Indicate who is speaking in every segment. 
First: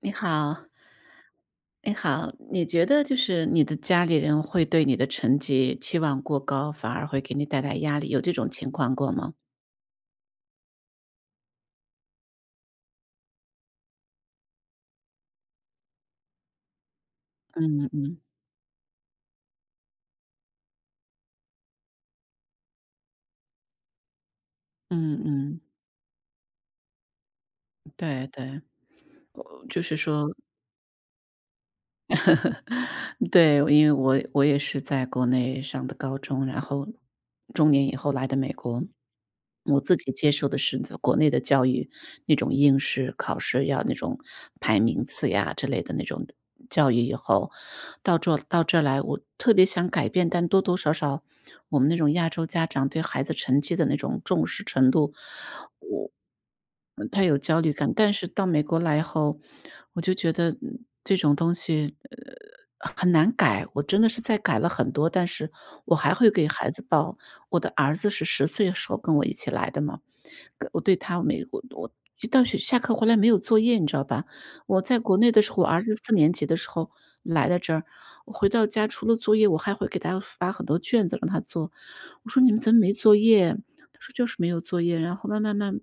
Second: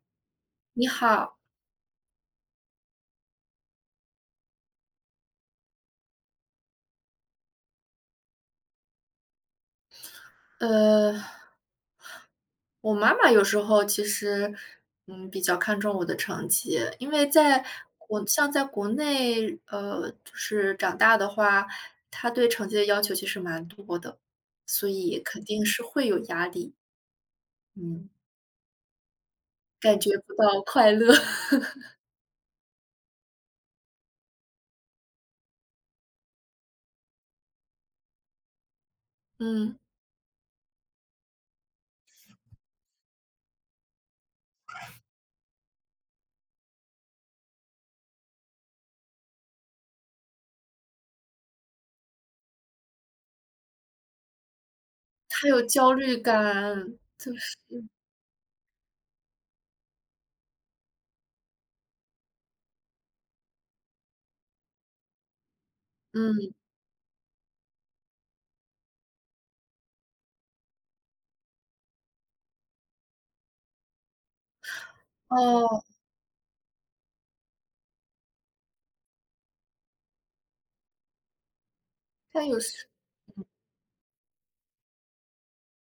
Speaker 1: 你好，
Speaker 2: 你好。
Speaker 1: 你好，你觉得就是你的家里人会对你的成绩期望过高，反而会给你带来压力，有这种情况过吗？
Speaker 2: 呃，我妈妈有时候其实，比较看重我的成绩，因为
Speaker 1: 嗯嗯
Speaker 2: 在国内，就是长大的话，她对成绩的要求其实蛮多的，所
Speaker 1: 嗯
Speaker 2: 以肯
Speaker 1: 嗯，
Speaker 2: 定是会有压力，嗯，
Speaker 1: 对对，就是
Speaker 2: 感觉
Speaker 1: 说
Speaker 2: 不到快乐。
Speaker 1: 对。因为我也是在国内上的高中，然后中年以后来的美国。
Speaker 2: 嗯，
Speaker 1: 我自己接受的是国内的教育，那种应试考试要那种排名次呀之类的那种教育。以后到这来，我特别想改变，但多多少少我们那种亚洲家长对孩子成绩的那种重视程度，
Speaker 2: 她有焦虑感，
Speaker 1: 嗯，太
Speaker 2: 就
Speaker 1: 有
Speaker 2: 是，
Speaker 1: 焦虑感。但是到美国来后，我就觉得，这种东西，很难改。我真的是在改了很多，但是我还会给
Speaker 2: 嗯，
Speaker 1: 孩子报我的儿子是十岁的时候跟我一起来的嘛，跟我对他每我我一到学下课回来没有作业，你知道吧？我在国内的时候，我儿
Speaker 2: 哦，
Speaker 1: 子四年级的时候来到这儿，我回到家除了作业，我还会给他发很多卷子让他做。我说：
Speaker 2: 她
Speaker 1: “你们
Speaker 2: 有
Speaker 1: 怎么
Speaker 2: 时
Speaker 1: 没作业？”他说：“就是没有作业。”然后慢慢慢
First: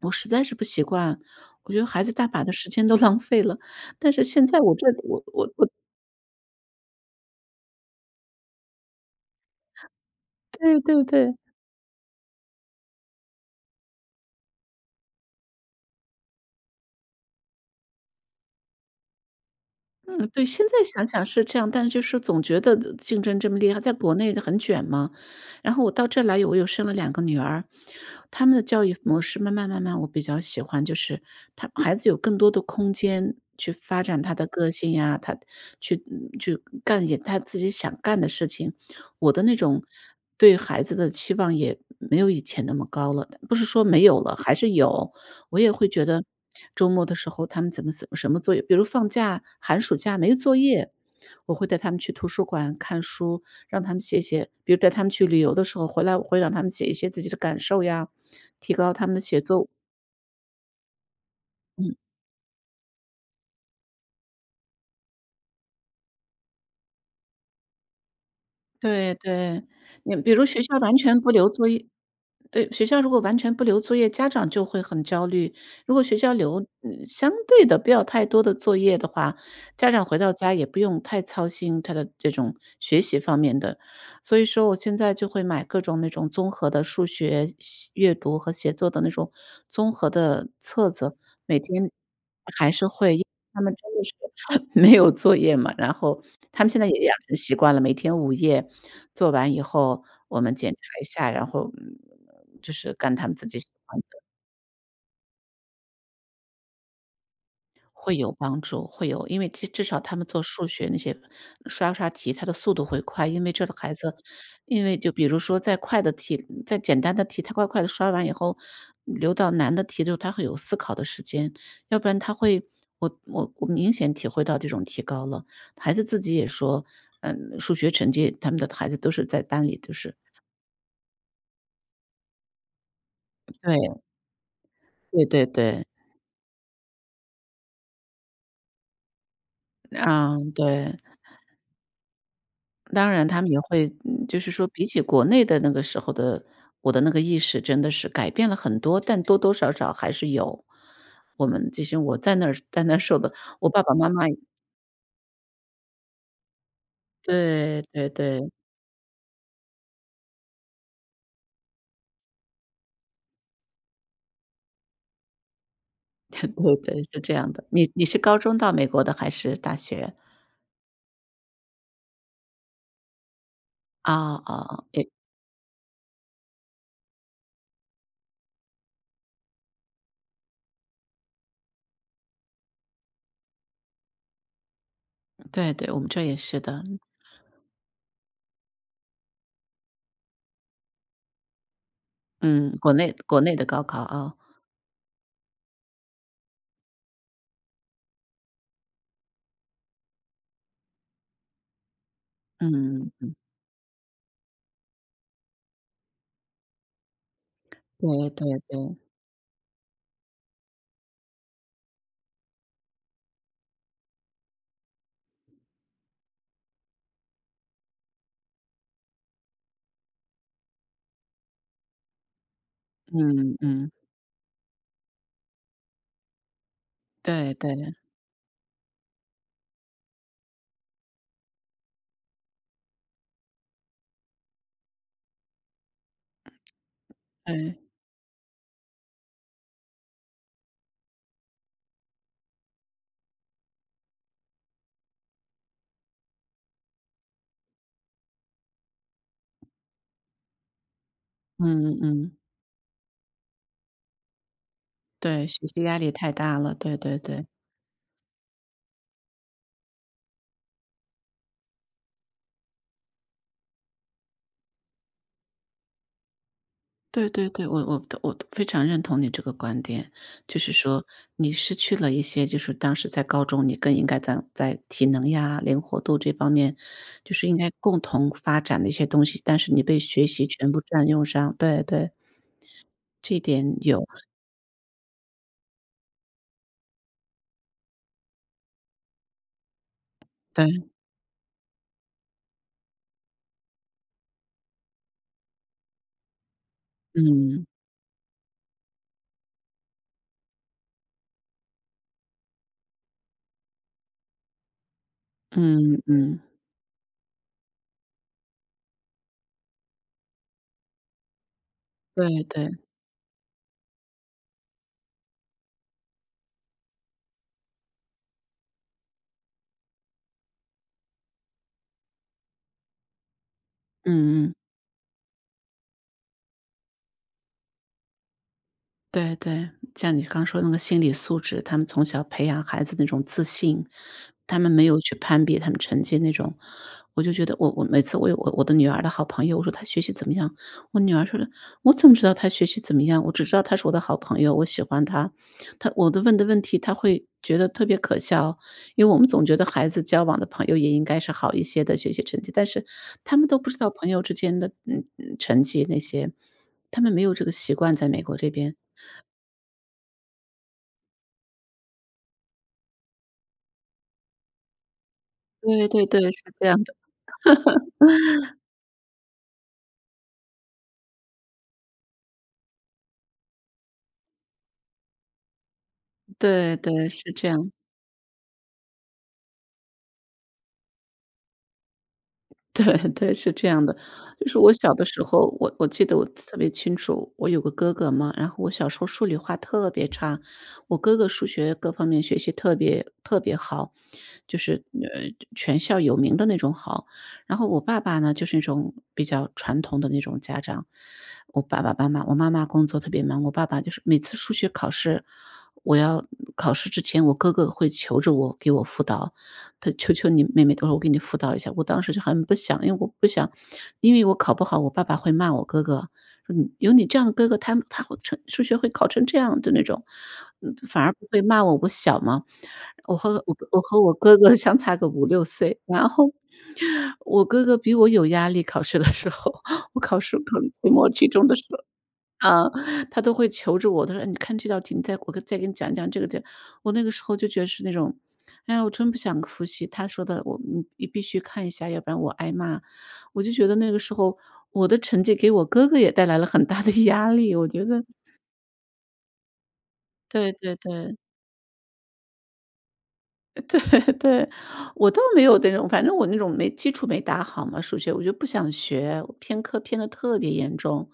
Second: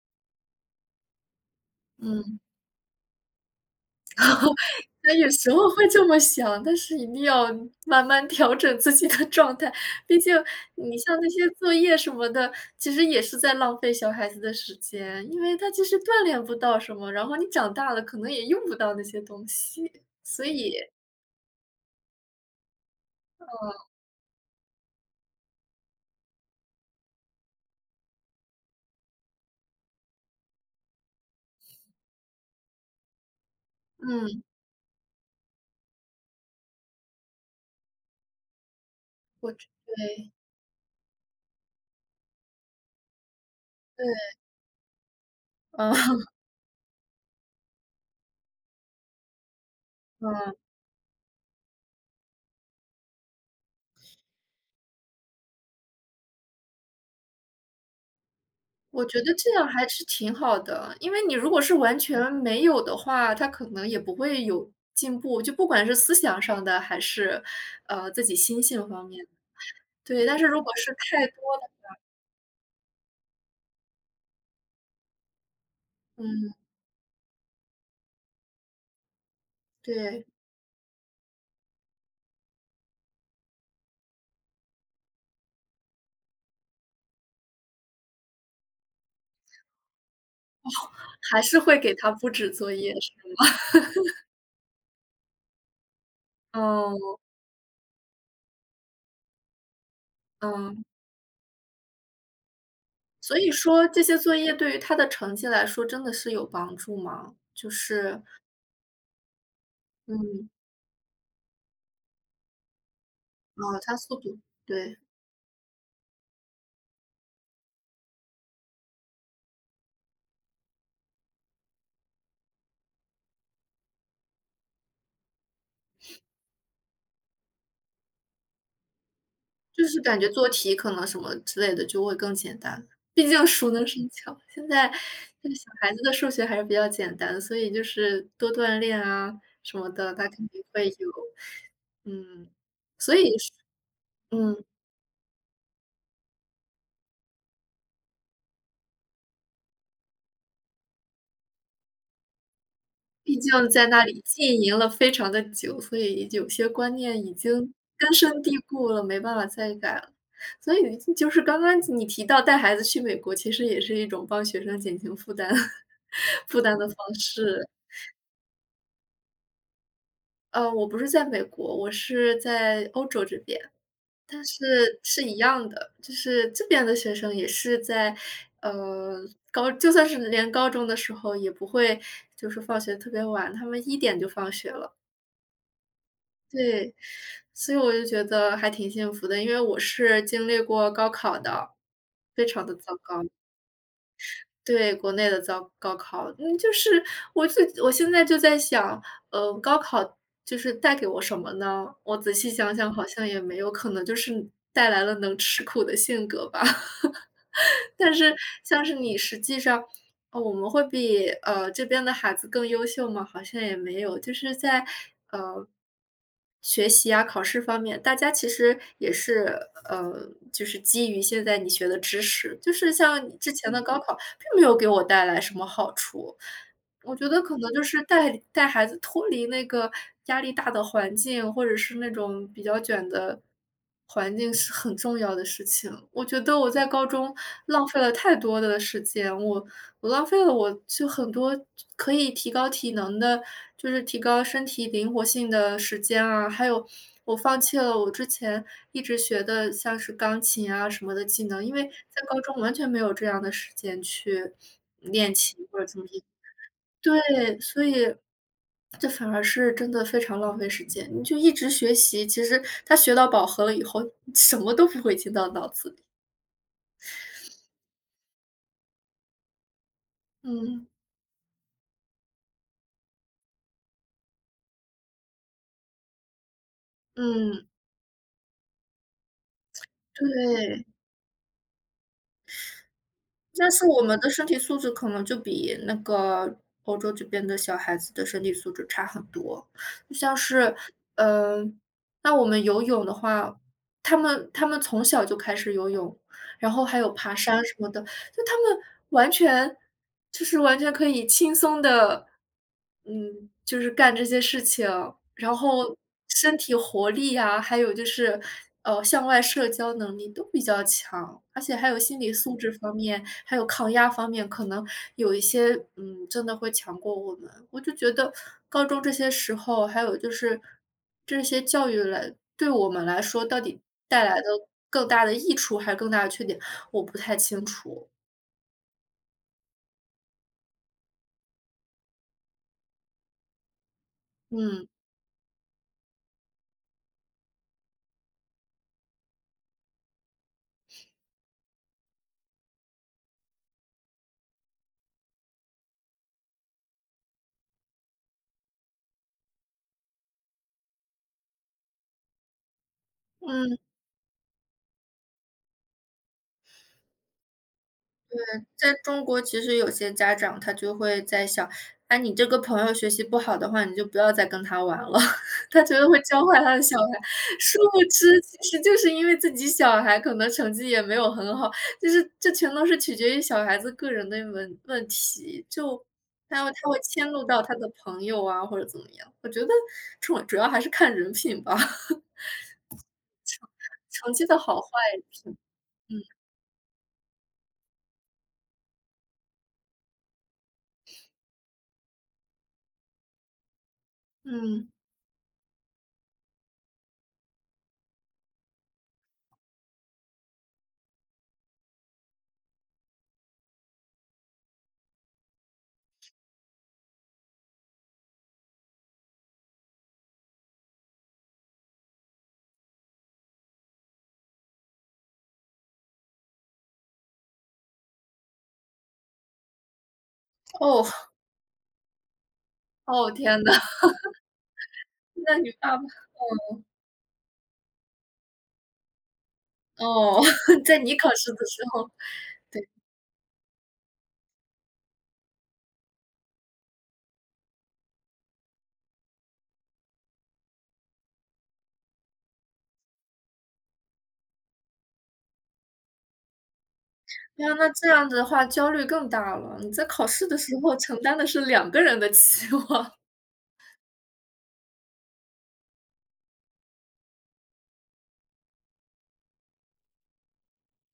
Speaker 1: 我实在是不习惯，我觉得孩子大
Speaker 2: 嗯。
Speaker 1: 把的时间都 浪费了。但是现在我这
Speaker 2: 那
Speaker 1: 我
Speaker 2: 有
Speaker 1: 我
Speaker 2: 时
Speaker 1: 我
Speaker 2: 候会这么想，但是一定要慢慢调整自己的 状态。毕竟
Speaker 1: 对，对
Speaker 2: 你
Speaker 1: 不
Speaker 2: 像那
Speaker 1: 对。
Speaker 2: 些作业什么的，其实也是在浪费小孩子的时间，因为他其实锻炼不到什么，然后你长大了可能也用不到那些东西。
Speaker 1: 嗯，
Speaker 2: 所
Speaker 1: 对，现
Speaker 2: 以，
Speaker 1: 在想想是这样，但是就是总觉得竞争这么厉害，在国内很卷嘛。然后我到这来我又生了两个女儿，他们的教育模式慢慢慢慢，我比较喜欢，就是他孩子有更多的空间去发展
Speaker 2: 嗯
Speaker 1: 他
Speaker 2: 嗯，
Speaker 1: 的个性呀，他去干一些她自己想干的事情。我的
Speaker 2: 我
Speaker 1: 那
Speaker 2: 觉
Speaker 1: 种
Speaker 2: 对
Speaker 1: 对孩子的期望也没有以前那么高了，不是说没
Speaker 2: 对，
Speaker 1: 有了，还是有。我也会
Speaker 2: 嗯
Speaker 1: 觉得周末的时候他们怎么什么作业，比如放假、寒暑假 没
Speaker 2: 嗯，
Speaker 1: 作业，我会带他们去图书馆看书，让他们写写，比如带他们去旅游的时候，回来我会让他们写一些自己的感受呀，提高
Speaker 2: 我
Speaker 1: 他们
Speaker 2: 觉
Speaker 1: 的
Speaker 2: 得
Speaker 1: 写
Speaker 2: 这样
Speaker 1: 作。
Speaker 2: 还是挺好的。因为你如果是
Speaker 1: 嗯，
Speaker 2: 完全没有的话，他可能也不会有进步，就不管是思想上的还是，自己心性方
Speaker 1: 对
Speaker 2: 面。
Speaker 1: 对，你
Speaker 2: 对，
Speaker 1: 比
Speaker 2: 但
Speaker 1: 如
Speaker 2: 是如
Speaker 1: 学
Speaker 2: 果
Speaker 1: 校
Speaker 2: 是
Speaker 1: 完全
Speaker 2: 太
Speaker 1: 不
Speaker 2: 多
Speaker 1: 留作
Speaker 2: 的
Speaker 1: 业。对，学校如果完全不留作业，家长就会很焦虑。如果学校
Speaker 2: 嗯，
Speaker 1: 留，相对的不要太多的作业的话，家长回
Speaker 2: 对，
Speaker 1: 到家也不用太操心他的这种学习方面的。所以说我现在就会买各种那种综合的数学、阅读和写作的那种综合的册子，
Speaker 2: 还
Speaker 1: 每
Speaker 2: 是会
Speaker 1: 天
Speaker 2: 给他布置
Speaker 1: 还
Speaker 2: 作
Speaker 1: 是
Speaker 2: 业是
Speaker 1: 会。他们真的是 没有作业嘛，然后
Speaker 2: 吧？
Speaker 1: 他们现在
Speaker 2: 哦，
Speaker 1: 也养成习惯了，每天午夜做完以后，我们检查
Speaker 2: 嗯，
Speaker 1: 一下。然后，就是干他们
Speaker 2: 所
Speaker 1: 自
Speaker 2: 以
Speaker 1: 己喜
Speaker 2: 说
Speaker 1: 欢。
Speaker 2: 这些作业对于他的成绩来说真的是有帮助吗？就
Speaker 1: 会
Speaker 2: 是
Speaker 1: 有帮助，会有。因为至少他们做
Speaker 2: 嗯，
Speaker 1: 数学那些刷刷题，他的速度会快。因为
Speaker 2: 哦，
Speaker 1: 这个孩
Speaker 2: 他
Speaker 1: 子，
Speaker 2: 速度
Speaker 1: 因为
Speaker 2: 对，
Speaker 1: 就比如说在快的题、在简单的题，他快快的刷完以后，留到难的题的时候，他会有思考的时间，要不然他会。我明显体会到这种提高了。孩子自己也说，数学成绩他们的孩子都是在班里
Speaker 2: 就
Speaker 1: 就
Speaker 2: 是
Speaker 1: 是。
Speaker 2: 感觉做题可能什么之类的就会更简单，毕竟熟能
Speaker 1: 对，
Speaker 2: 生巧。现在
Speaker 1: 对对
Speaker 2: 这个小
Speaker 1: 对，
Speaker 2: 孩子的数学还是比较简单，所以就是多锻炼啊什么的，他肯
Speaker 1: 嗯，
Speaker 2: 定会
Speaker 1: 对。
Speaker 2: 有嗯，
Speaker 1: 当
Speaker 2: 所
Speaker 1: 然
Speaker 2: 以
Speaker 1: 他们
Speaker 2: 是
Speaker 1: 也会。就是
Speaker 2: 嗯。
Speaker 1: 说比起国内的那个时候的，我的那个意识真的是改变了很多，但多多少少还是有。我们这些我在那儿受的，
Speaker 2: 毕
Speaker 1: 我
Speaker 2: 竟
Speaker 1: 爸
Speaker 2: 在
Speaker 1: 爸
Speaker 2: 那
Speaker 1: 妈
Speaker 2: 里
Speaker 1: 妈
Speaker 2: 浸淫了非常的久，所以有些观念已经
Speaker 1: 对对
Speaker 2: 根深
Speaker 1: 对。
Speaker 2: 蒂固了，没办法再改了。所以就是刚刚你提到带孩子去美国，其实也是一种帮学生减轻负担 负
Speaker 1: 对
Speaker 2: 担的方
Speaker 1: 对，是这样的。
Speaker 2: 式。
Speaker 1: 你是高中到美国的还是大学？
Speaker 2: 我不是在美国，我是在欧洲这边，
Speaker 1: 啊？
Speaker 2: 但
Speaker 1: 哦，
Speaker 2: 是
Speaker 1: 也
Speaker 2: 是一样的，就是这边的学生也是在，呃，高就算是连高中的时候也不会就是放学特别晚，他们一点就放学了。
Speaker 1: 对对，我们这也是的。
Speaker 2: 对，所以我就觉得还挺幸福的，因为我是经历过高考的，非常
Speaker 1: 嗯，
Speaker 2: 的
Speaker 1: 国
Speaker 2: 糟
Speaker 1: 内
Speaker 2: 糕。
Speaker 1: 国内的高考啊，
Speaker 2: 对，国内的高考，嗯，就是我现在就在想，高考就是带给我什么呢？我仔细想想，好
Speaker 1: 嗯，
Speaker 2: 像也没有，可能就是带来了能吃苦的性格吧。但
Speaker 1: 对
Speaker 2: 是
Speaker 1: 对
Speaker 2: 像是
Speaker 1: 对，
Speaker 2: 你实际上，我们会比这边的孩子更优秀吗？好像也没有，就是在呃学习啊、考试方面，大家其实也是就是基于现在你学的知识，就是像你之
Speaker 1: 嗯
Speaker 2: 前的
Speaker 1: 嗯，
Speaker 2: 高考并没有给我带来什么好处。我觉得
Speaker 1: 对
Speaker 2: 可能
Speaker 1: 对
Speaker 2: 就是带孩子脱离那个压力大的环境，或者是那种比较卷的环境是很重要的事情。我觉得我在高中
Speaker 1: 对，
Speaker 2: 浪费了太多的时间，我浪费了我就很多可以提高体能的，就是提高身体灵活性的时间啊，还有我放弃了我之前一直学的像是钢琴啊什么的技能，因为
Speaker 1: 嗯
Speaker 2: 在
Speaker 1: 嗯。
Speaker 2: 高中完全没有这样的时间去练
Speaker 1: 对，
Speaker 2: 琴
Speaker 1: 学
Speaker 2: 或
Speaker 1: 习
Speaker 2: 者
Speaker 1: 压
Speaker 2: 怎么
Speaker 1: 力
Speaker 2: 的。
Speaker 1: 太大了，对对对，
Speaker 2: 对，所以这反而是真的非常浪费时间。你就一直学习，其实他学到饱和了以后，什么都不会进到脑子里。
Speaker 1: 对对对。我非常认同你这个观点，就是
Speaker 2: 嗯，
Speaker 1: 说你失去了一些，就是当时在高中，你更应该在体能呀、灵活度这方面，就是应
Speaker 2: 嗯，
Speaker 1: 该共同发展的一些东西，但是你被学习全部
Speaker 2: 对。
Speaker 1: 占用上。对对，这一
Speaker 2: 但
Speaker 1: 点
Speaker 2: 是我
Speaker 1: 有，
Speaker 2: 们的身体素质可能就比那个欧洲这边的小孩子的身体素质差很多，就像是，
Speaker 1: 对，
Speaker 2: 呃，那我们游泳的话，他们从小就开始游泳，然后还有爬山
Speaker 1: 嗯
Speaker 2: 什么的，就他们完全就是完全可以轻松的，嗯，就是干这些事情，然后
Speaker 1: 嗯嗯，
Speaker 2: 身体活力啊，还有就是，向外社交能力都比较强，而且还有心理
Speaker 1: 对
Speaker 2: 素
Speaker 1: 对，
Speaker 2: 质方面，还有抗压方面，可能有一些，嗯，真的会强过我们。我就觉得高中这些时候，还有就是这些教育来对我们来说，到底带来的
Speaker 1: 嗯嗯。
Speaker 2: 更大的益处还是更大的缺点，我不太清楚。
Speaker 1: 对对，像你刚说那个心理素质，他们从小培养孩子那种自信，他们没
Speaker 2: 嗯
Speaker 1: 有去攀比他们成绩那种。我就觉得我每次我的女儿的好朋友，我说她学习怎么样？我女儿说的，我怎么知道她学习怎么样？我只知道她是我的好朋友，我喜欢她。她我的问的问题，她会觉得特别可笑。因为我们总觉得孩子交往的朋友也应该是好一些的学习成绩，但是他们都不知
Speaker 2: 嗯，
Speaker 1: 道朋友之间的成绩那些。他们没有这个习惯，在美国这边，
Speaker 2: 在中国其实有些家长他就会在想，哎，你这个朋友学习不好的话，你就不要再跟他玩了，他
Speaker 1: 对
Speaker 2: 觉
Speaker 1: 对
Speaker 2: 得
Speaker 1: 对，
Speaker 2: 会教
Speaker 1: 是
Speaker 2: 坏
Speaker 1: 这
Speaker 2: 他
Speaker 1: 样
Speaker 2: 的
Speaker 1: 的，
Speaker 2: 小孩。殊不知，其实就是因为自己小孩可能成绩也没有很好，就是这全都是取决于小孩子个人的问题，就他会
Speaker 1: 对
Speaker 2: 他会
Speaker 1: 对，
Speaker 2: 迁
Speaker 1: 是
Speaker 2: 怒
Speaker 1: 这
Speaker 2: 到
Speaker 1: 样，
Speaker 2: 他的朋友啊，或者怎么样。我觉得主要还是看人品吧，
Speaker 1: 对对，是这样的。
Speaker 2: 成绩
Speaker 1: 就是
Speaker 2: 的
Speaker 1: 我
Speaker 2: 好坏
Speaker 1: 小的时
Speaker 2: 也是
Speaker 1: 候，我记得我特别清楚，我有个哥哥嘛。然后我小时候数理化特别差，我哥哥数学各方面学习特别特别好，就是
Speaker 2: 嗯，
Speaker 1: 全校有名的那种好。然后我爸爸呢，就是那种比较传统的那种家长。我妈妈工作特别忙，我爸爸就是每次数学考试，我要考试之前，我哥哥会求着我给我辅导。他求求你妹妹，他说我给你辅导一下。我当时就很不想，因为我不想，因为我考不好，我爸爸会骂我哥哥，说你有你这样的哥哥，他会成数学会考成这样的那种。反
Speaker 2: 哦
Speaker 1: 而不会骂我，我小嘛。
Speaker 2: 哦，天呐，
Speaker 1: 我和 我哥哥 相差个五六
Speaker 2: 那你
Speaker 1: 岁。
Speaker 2: 爸
Speaker 1: 然后我哥哥比我有压力，考试的时候，我考试
Speaker 2: 哦，
Speaker 1: 考 期
Speaker 2: 在
Speaker 1: 末、
Speaker 2: 你
Speaker 1: 期
Speaker 2: 考
Speaker 1: 中
Speaker 2: 试
Speaker 1: 的时
Speaker 2: 的
Speaker 1: 候。
Speaker 2: 时候，
Speaker 1: 啊，他都会求着我，他说：“哎，你看这道题，我再给你讲讲这个这。”我那个时候就觉得是那种，哎呀，我真不想复习，他说的我你必须看一下，要不然我挨骂。我就觉得那个时候我的成绩给我哥哥也带来了很大的压力，我
Speaker 2: 那
Speaker 1: 觉
Speaker 2: 那
Speaker 1: 得。
Speaker 2: 这样子的话焦虑更大了，你在考试
Speaker 1: 对
Speaker 2: 的时
Speaker 1: 对
Speaker 2: 候
Speaker 1: 对。
Speaker 2: 承担的是两个人的期望。
Speaker 1: 对对，我倒没有那种。反正我那种没基础没打好嘛，数学我就不想学，我偏科偏的特别严重。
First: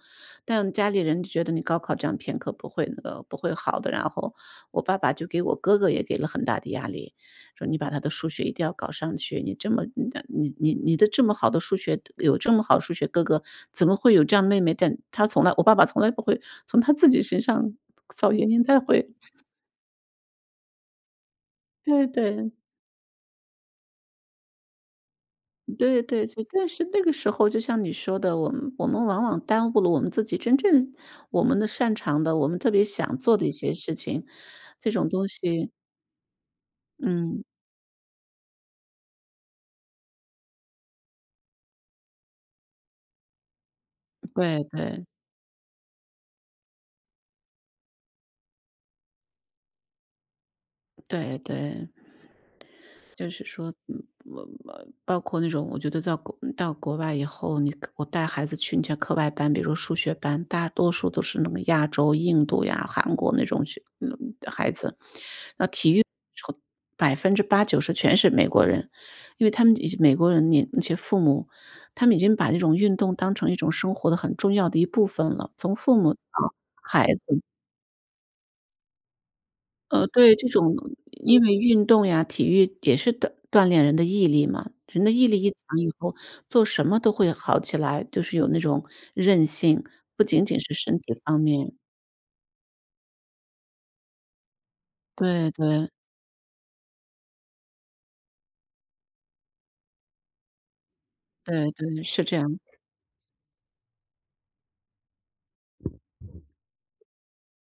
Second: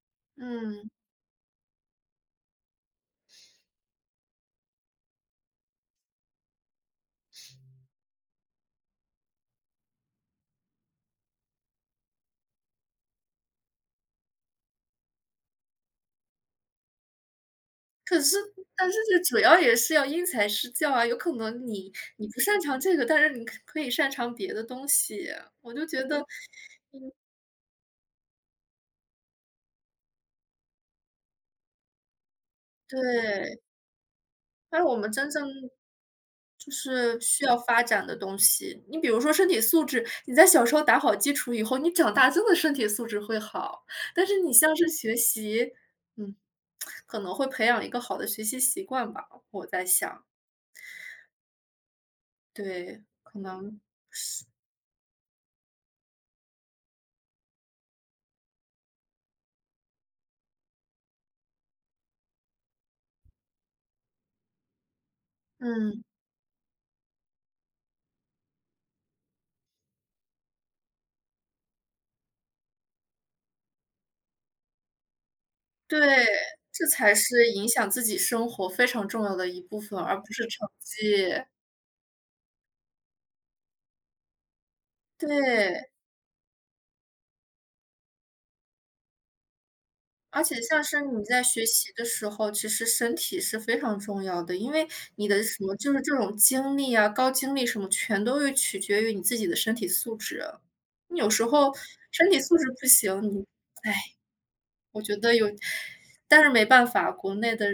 Speaker 1: 但家
Speaker 2: 嗯，
Speaker 1: 里人就觉得你高考这样偏科不会好的。然后我爸爸就给我哥哥也给了很大的压力，说你把他的数学一定要搞上去，你这么好的数学，有这么好的数学哥哥，怎么会有这样的妹妹？但他从来我爸爸从来不会从他自己身上
Speaker 2: 可
Speaker 1: 找
Speaker 2: 是
Speaker 1: 原因，
Speaker 2: 但是这主要也是要因材施教啊，有可能你
Speaker 1: 对
Speaker 2: 你不
Speaker 1: 对。
Speaker 2: 擅长这个，但是你可以擅长别的东西，我就
Speaker 1: 对
Speaker 2: 觉得
Speaker 1: 对，对，但是那个时候就像你说的，我们往往耽误了我们自己真正我们的擅长的，我们特别想做的一
Speaker 2: 对。
Speaker 1: 些事情，
Speaker 2: 但是
Speaker 1: 这
Speaker 2: 我
Speaker 1: 种
Speaker 2: 们
Speaker 1: 东
Speaker 2: 真正
Speaker 1: 西。
Speaker 2: 就是
Speaker 1: 嗯，
Speaker 2: 需要发展的东西，你比如说身体素质，你在小时候打好基础以后，你长大真的身体素质会好。但是你
Speaker 1: 对
Speaker 2: 像是
Speaker 1: 对
Speaker 2: 学习，嗯，可能会培养一个好的学习习惯吧，我在想。
Speaker 1: 对对。
Speaker 2: 对，
Speaker 1: 就
Speaker 2: 可
Speaker 1: 是说，
Speaker 2: 能，
Speaker 1: 我包括那种，我觉得到国嗯到国外以后，我带孩子去你些课外班，比如数学班，大多数都是那个亚洲、印度呀、韩国那种孩子，那体育
Speaker 2: 嗯，
Speaker 1: 从百分之八九十全是美国人。因为他们已经美国人，你那些父母，他们已经把那种运动当成一种生活的很重要的一部分了，从父
Speaker 2: 对，
Speaker 1: 母到
Speaker 2: 这
Speaker 1: 孩
Speaker 2: 才
Speaker 1: 子。
Speaker 2: 是影响自己生活非常重要的一部分，而不
Speaker 1: 对，
Speaker 2: 是
Speaker 1: 这
Speaker 2: 成
Speaker 1: 种因
Speaker 2: 绩。
Speaker 1: 为运动呀、体育也是锻炼人的毅力嘛，人的毅力一强
Speaker 2: 对。
Speaker 1: 以后，做什么都会好起来，就是有那种韧性，不
Speaker 2: 而
Speaker 1: 仅仅
Speaker 2: 且
Speaker 1: 是
Speaker 2: 像
Speaker 1: 身
Speaker 2: 是
Speaker 1: 体
Speaker 2: 你
Speaker 1: 方
Speaker 2: 在学
Speaker 1: 面。
Speaker 2: 习的时候，其实身体是非常重要的，因为你的
Speaker 1: 对
Speaker 2: 什么
Speaker 1: 对，
Speaker 2: 就是这种精力啊、高精力什么，全都是取决于你自己的身体素质。你有时
Speaker 1: 对
Speaker 2: 候
Speaker 1: 对，是
Speaker 2: 身
Speaker 1: 这
Speaker 2: 体素
Speaker 1: 样，
Speaker 2: 质不行，你，哎，我觉得有，但是没办法，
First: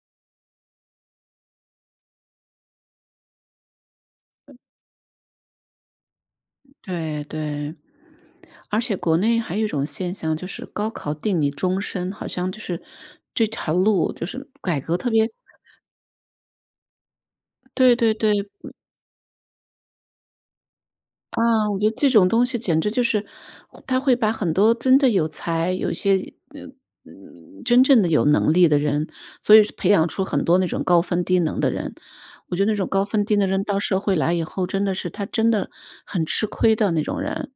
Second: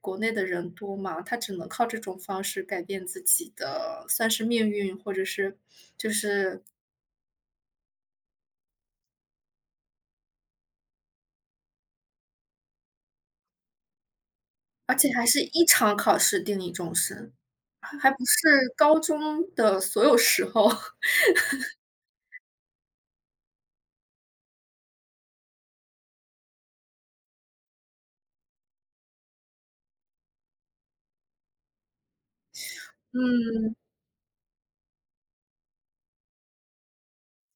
Speaker 2: 国内的人多嘛，他只能靠这种方式改变自己的，算是命运，或者是就是，
Speaker 1: 对对。而且国内还有一种现象，就是高考定你终身，好像就是这条路就是改
Speaker 2: 而
Speaker 1: 革
Speaker 2: 且
Speaker 1: 特
Speaker 2: 还
Speaker 1: 别
Speaker 2: 是一场考试定义终身，
Speaker 1: 对
Speaker 2: 还
Speaker 1: 对
Speaker 2: 不是
Speaker 1: 对。
Speaker 2: 高中的所有时候。
Speaker 1: 啊，我觉得这种东西简直就是，他会把很多真的有才，有一些呃，真正的有能力的人，所以培养出很多那种高分低能的人。我觉得那种高分低能的人
Speaker 2: 嗯，
Speaker 1: 到社会来以后，真的是他真的很吃亏的那种人。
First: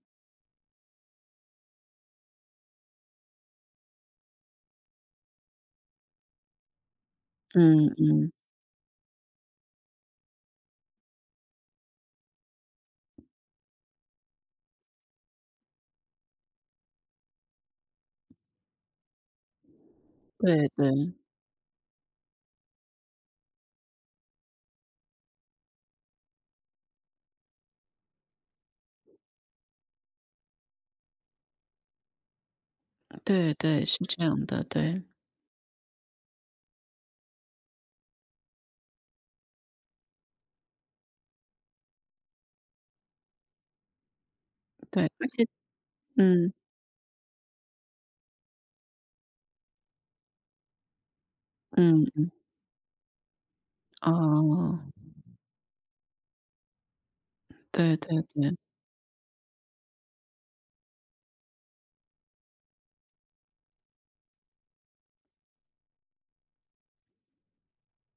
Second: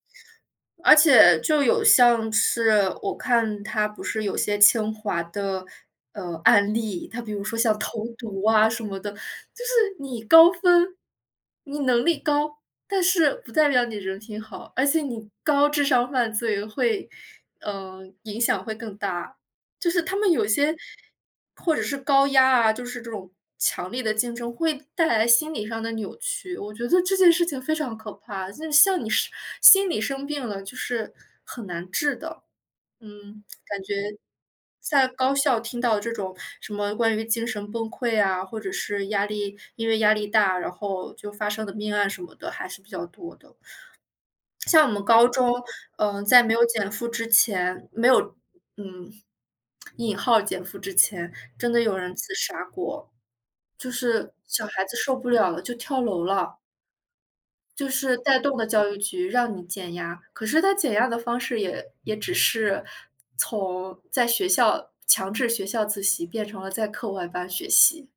Speaker 2: 而且就有像是我看他不是有些清华的，案例，他比如说像
Speaker 1: 嗯
Speaker 2: 投
Speaker 1: 嗯，
Speaker 2: 毒啊什么的，就是你高分，你能力高，但是不代表你人品好，而且你高智商犯罪会，嗯，影响会更大。就是他们有
Speaker 1: 对
Speaker 2: 些
Speaker 1: 对
Speaker 2: 或者是高压啊，就是这种强烈的竞争会带来心理上的扭曲，我觉得这件事情非常可怕，就是像你是心理生病了，就是很难治的。嗯，
Speaker 1: 对
Speaker 2: 感
Speaker 1: 对，
Speaker 2: 觉
Speaker 1: 是这样的，对
Speaker 2: 在高校听到这种什么关于精神崩溃啊，或者是压力因为压力大，然后就发生的命案什么的还是比较多的。像我
Speaker 1: 对，
Speaker 2: 们
Speaker 1: 而
Speaker 2: 高
Speaker 1: 且
Speaker 2: 中，嗯，在没
Speaker 1: 嗯
Speaker 2: 有减负之前，没有嗯，引号减负之前，真的有人
Speaker 1: 嗯，
Speaker 2: 自杀过，就是小
Speaker 1: 哦，
Speaker 2: 孩子受不了了就跳楼了。就
Speaker 1: 对
Speaker 2: 是
Speaker 1: 对
Speaker 2: 带
Speaker 1: 对，
Speaker 2: 动的教育局让你减压，可是他减压的方式也只是从在学校强制学校自习变成了在课外班学习，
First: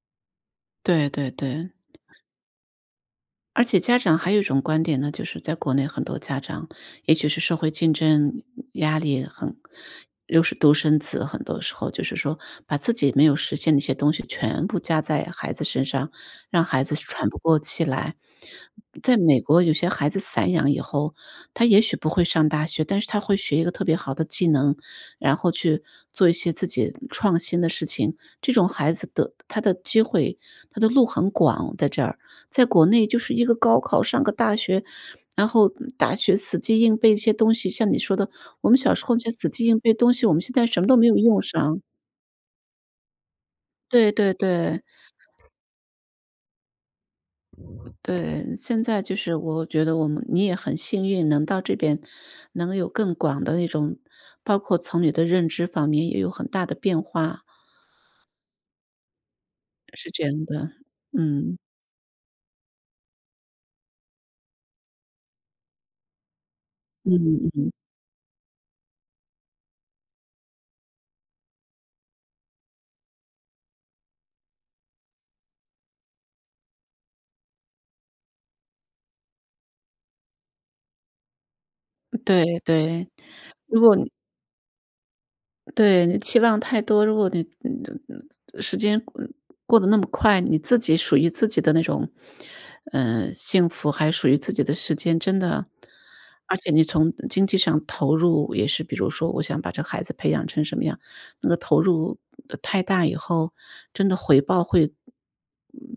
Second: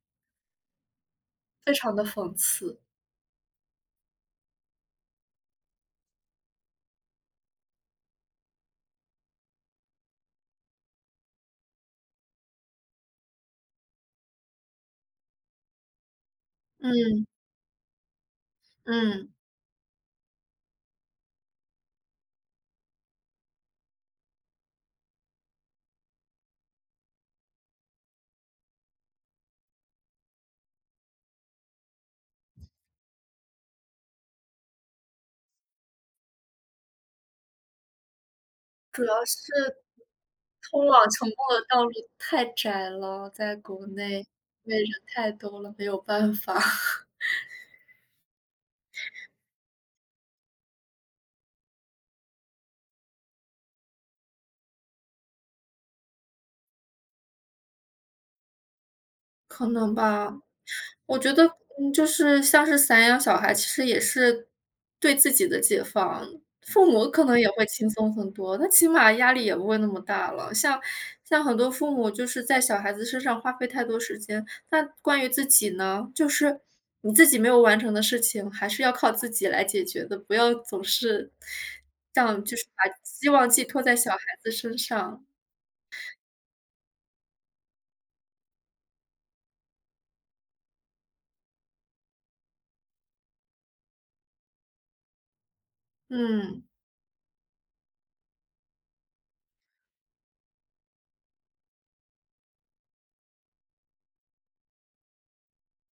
Speaker 1: 对对对。
Speaker 2: 非常的讽刺。
Speaker 1: 而且家长还有一种观点呢，就是在国内很多家长，也许是社会竞争压力很又是独生子，很多时候就是说把自己没有实现的一些东西全部加在孩子身上，让孩子
Speaker 2: 嗯，
Speaker 1: 喘不过气来。在
Speaker 2: 嗯。
Speaker 1: 美国，有些孩子散养以后，他也许不会上大学，但是他会学一个特别好的技能，然后去做一些自己创新的事情。这种孩子的他的机会，他的路很广，在这儿。在国内就是一个高考，上个大学，然后大学死记硬背一些东西，像你说的，我们小
Speaker 2: 主
Speaker 1: 时候
Speaker 2: 要
Speaker 1: 这些死记
Speaker 2: 是
Speaker 1: 硬背东西，我们现在什么
Speaker 2: 通
Speaker 1: 都
Speaker 2: 往
Speaker 1: 没有
Speaker 2: 成功
Speaker 1: 用
Speaker 2: 的
Speaker 1: 上。
Speaker 2: 道路太窄了，在国
Speaker 1: 对
Speaker 2: 内，
Speaker 1: 对
Speaker 2: 因为
Speaker 1: 对，
Speaker 2: 人太多了，没有办法。
Speaker 1: 对，现在就是我觉得你也很幸运，能到这边，能有更广的那种，包括从你的认知方面也有很大的变化，
Speaker 2: 可能
Speaker 1: 是这
Speaker 2: 吧。
Speaker 1: 样的。
Speaker 2: 我觉得，
Speaker 1: 嗯，
Speaker 2: 嗯，就是像是散养小孩，其实也是对自己的解放。父母可能
Speaker 1: 嗯
Speaker 2: 也会
Speaker 1: 嗯，
Speaker 2: 轻松很多，他起码压力也不会那么大了。像很多父母就是在小孩子身上花费太多时间，那关于自己呢，就是你自己没有完成的事情，还是要靠自己来解决的，不要总是让就
Speaker 1: 对
Speaker 2: 是把
Speaker 1: 对，
Speaker 2: 希望寄
Speaker 1: 如
Speaker 2: 托
Speaker 1: 果
Speaker 2: 在
Speaker 1: 你
Speaker 2: 小孩子身上。
Speaker 1: 对，你期望太多。如果你时间过得那么快，你自己属于自己的那种，幸福还属于自己的时间，真的。而
Speaker 2: 嗯，
Speaker 1: 且你从经济上投入也是，比如说我想把这孩子培养成什么样，那个投入太大以后，真的回报会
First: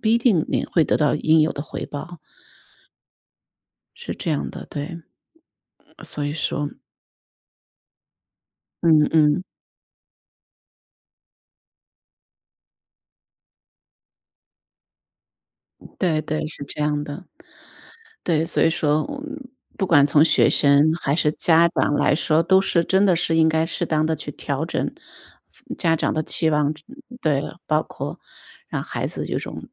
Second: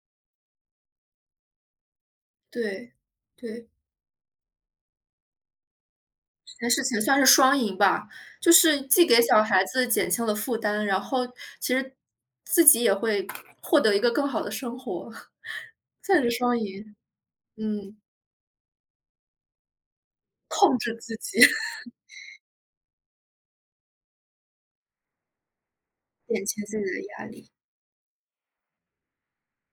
Speaker 1: 不一定你会得到应有的回报，
Speaker 2: 对，对。
Speaker 1: 是这样的，对。所以
Speaker 2: 这
Speaker 1: 说
Speaker 2: 件事情算是双赢吧，就是既
Speaker 1: 嗯
Speaker 2: 给
Speaker 1: 嗯，
Speaker 2: 小孩子减轻了负担，然后其实自己也会获得一个更好的生活，
Speaker 1: 对
Speaker 2: 算是
Speaker 1: 对，
Speaker 2: 双
Speaker 1: 是这
Speaker 2: 赢。
Speaker 1: 样的。
Speaker 2: 嗯，
Speaker 1: 对，所以说，不管从学
Speaker 2: 控
Speaker 1: 生
Speaker 2: 制
Speaker 1: 还
Speaker 2: 自
Speaker 1: 是
Speaker 2: 己，
Speaker 1: 家长来说，都是真的是应该适当的去调整家长的
Speaker 2: 减
Speaker 1: 期
Speaker 2: 轻
Speaker 1: 望，
Speaker 2: 自
Speaker 1: 嗯，
Speaker 2: 己的压
Speaker 1: 对，
Speaker 2: 力。
Speaker 1: 包括让孩子有种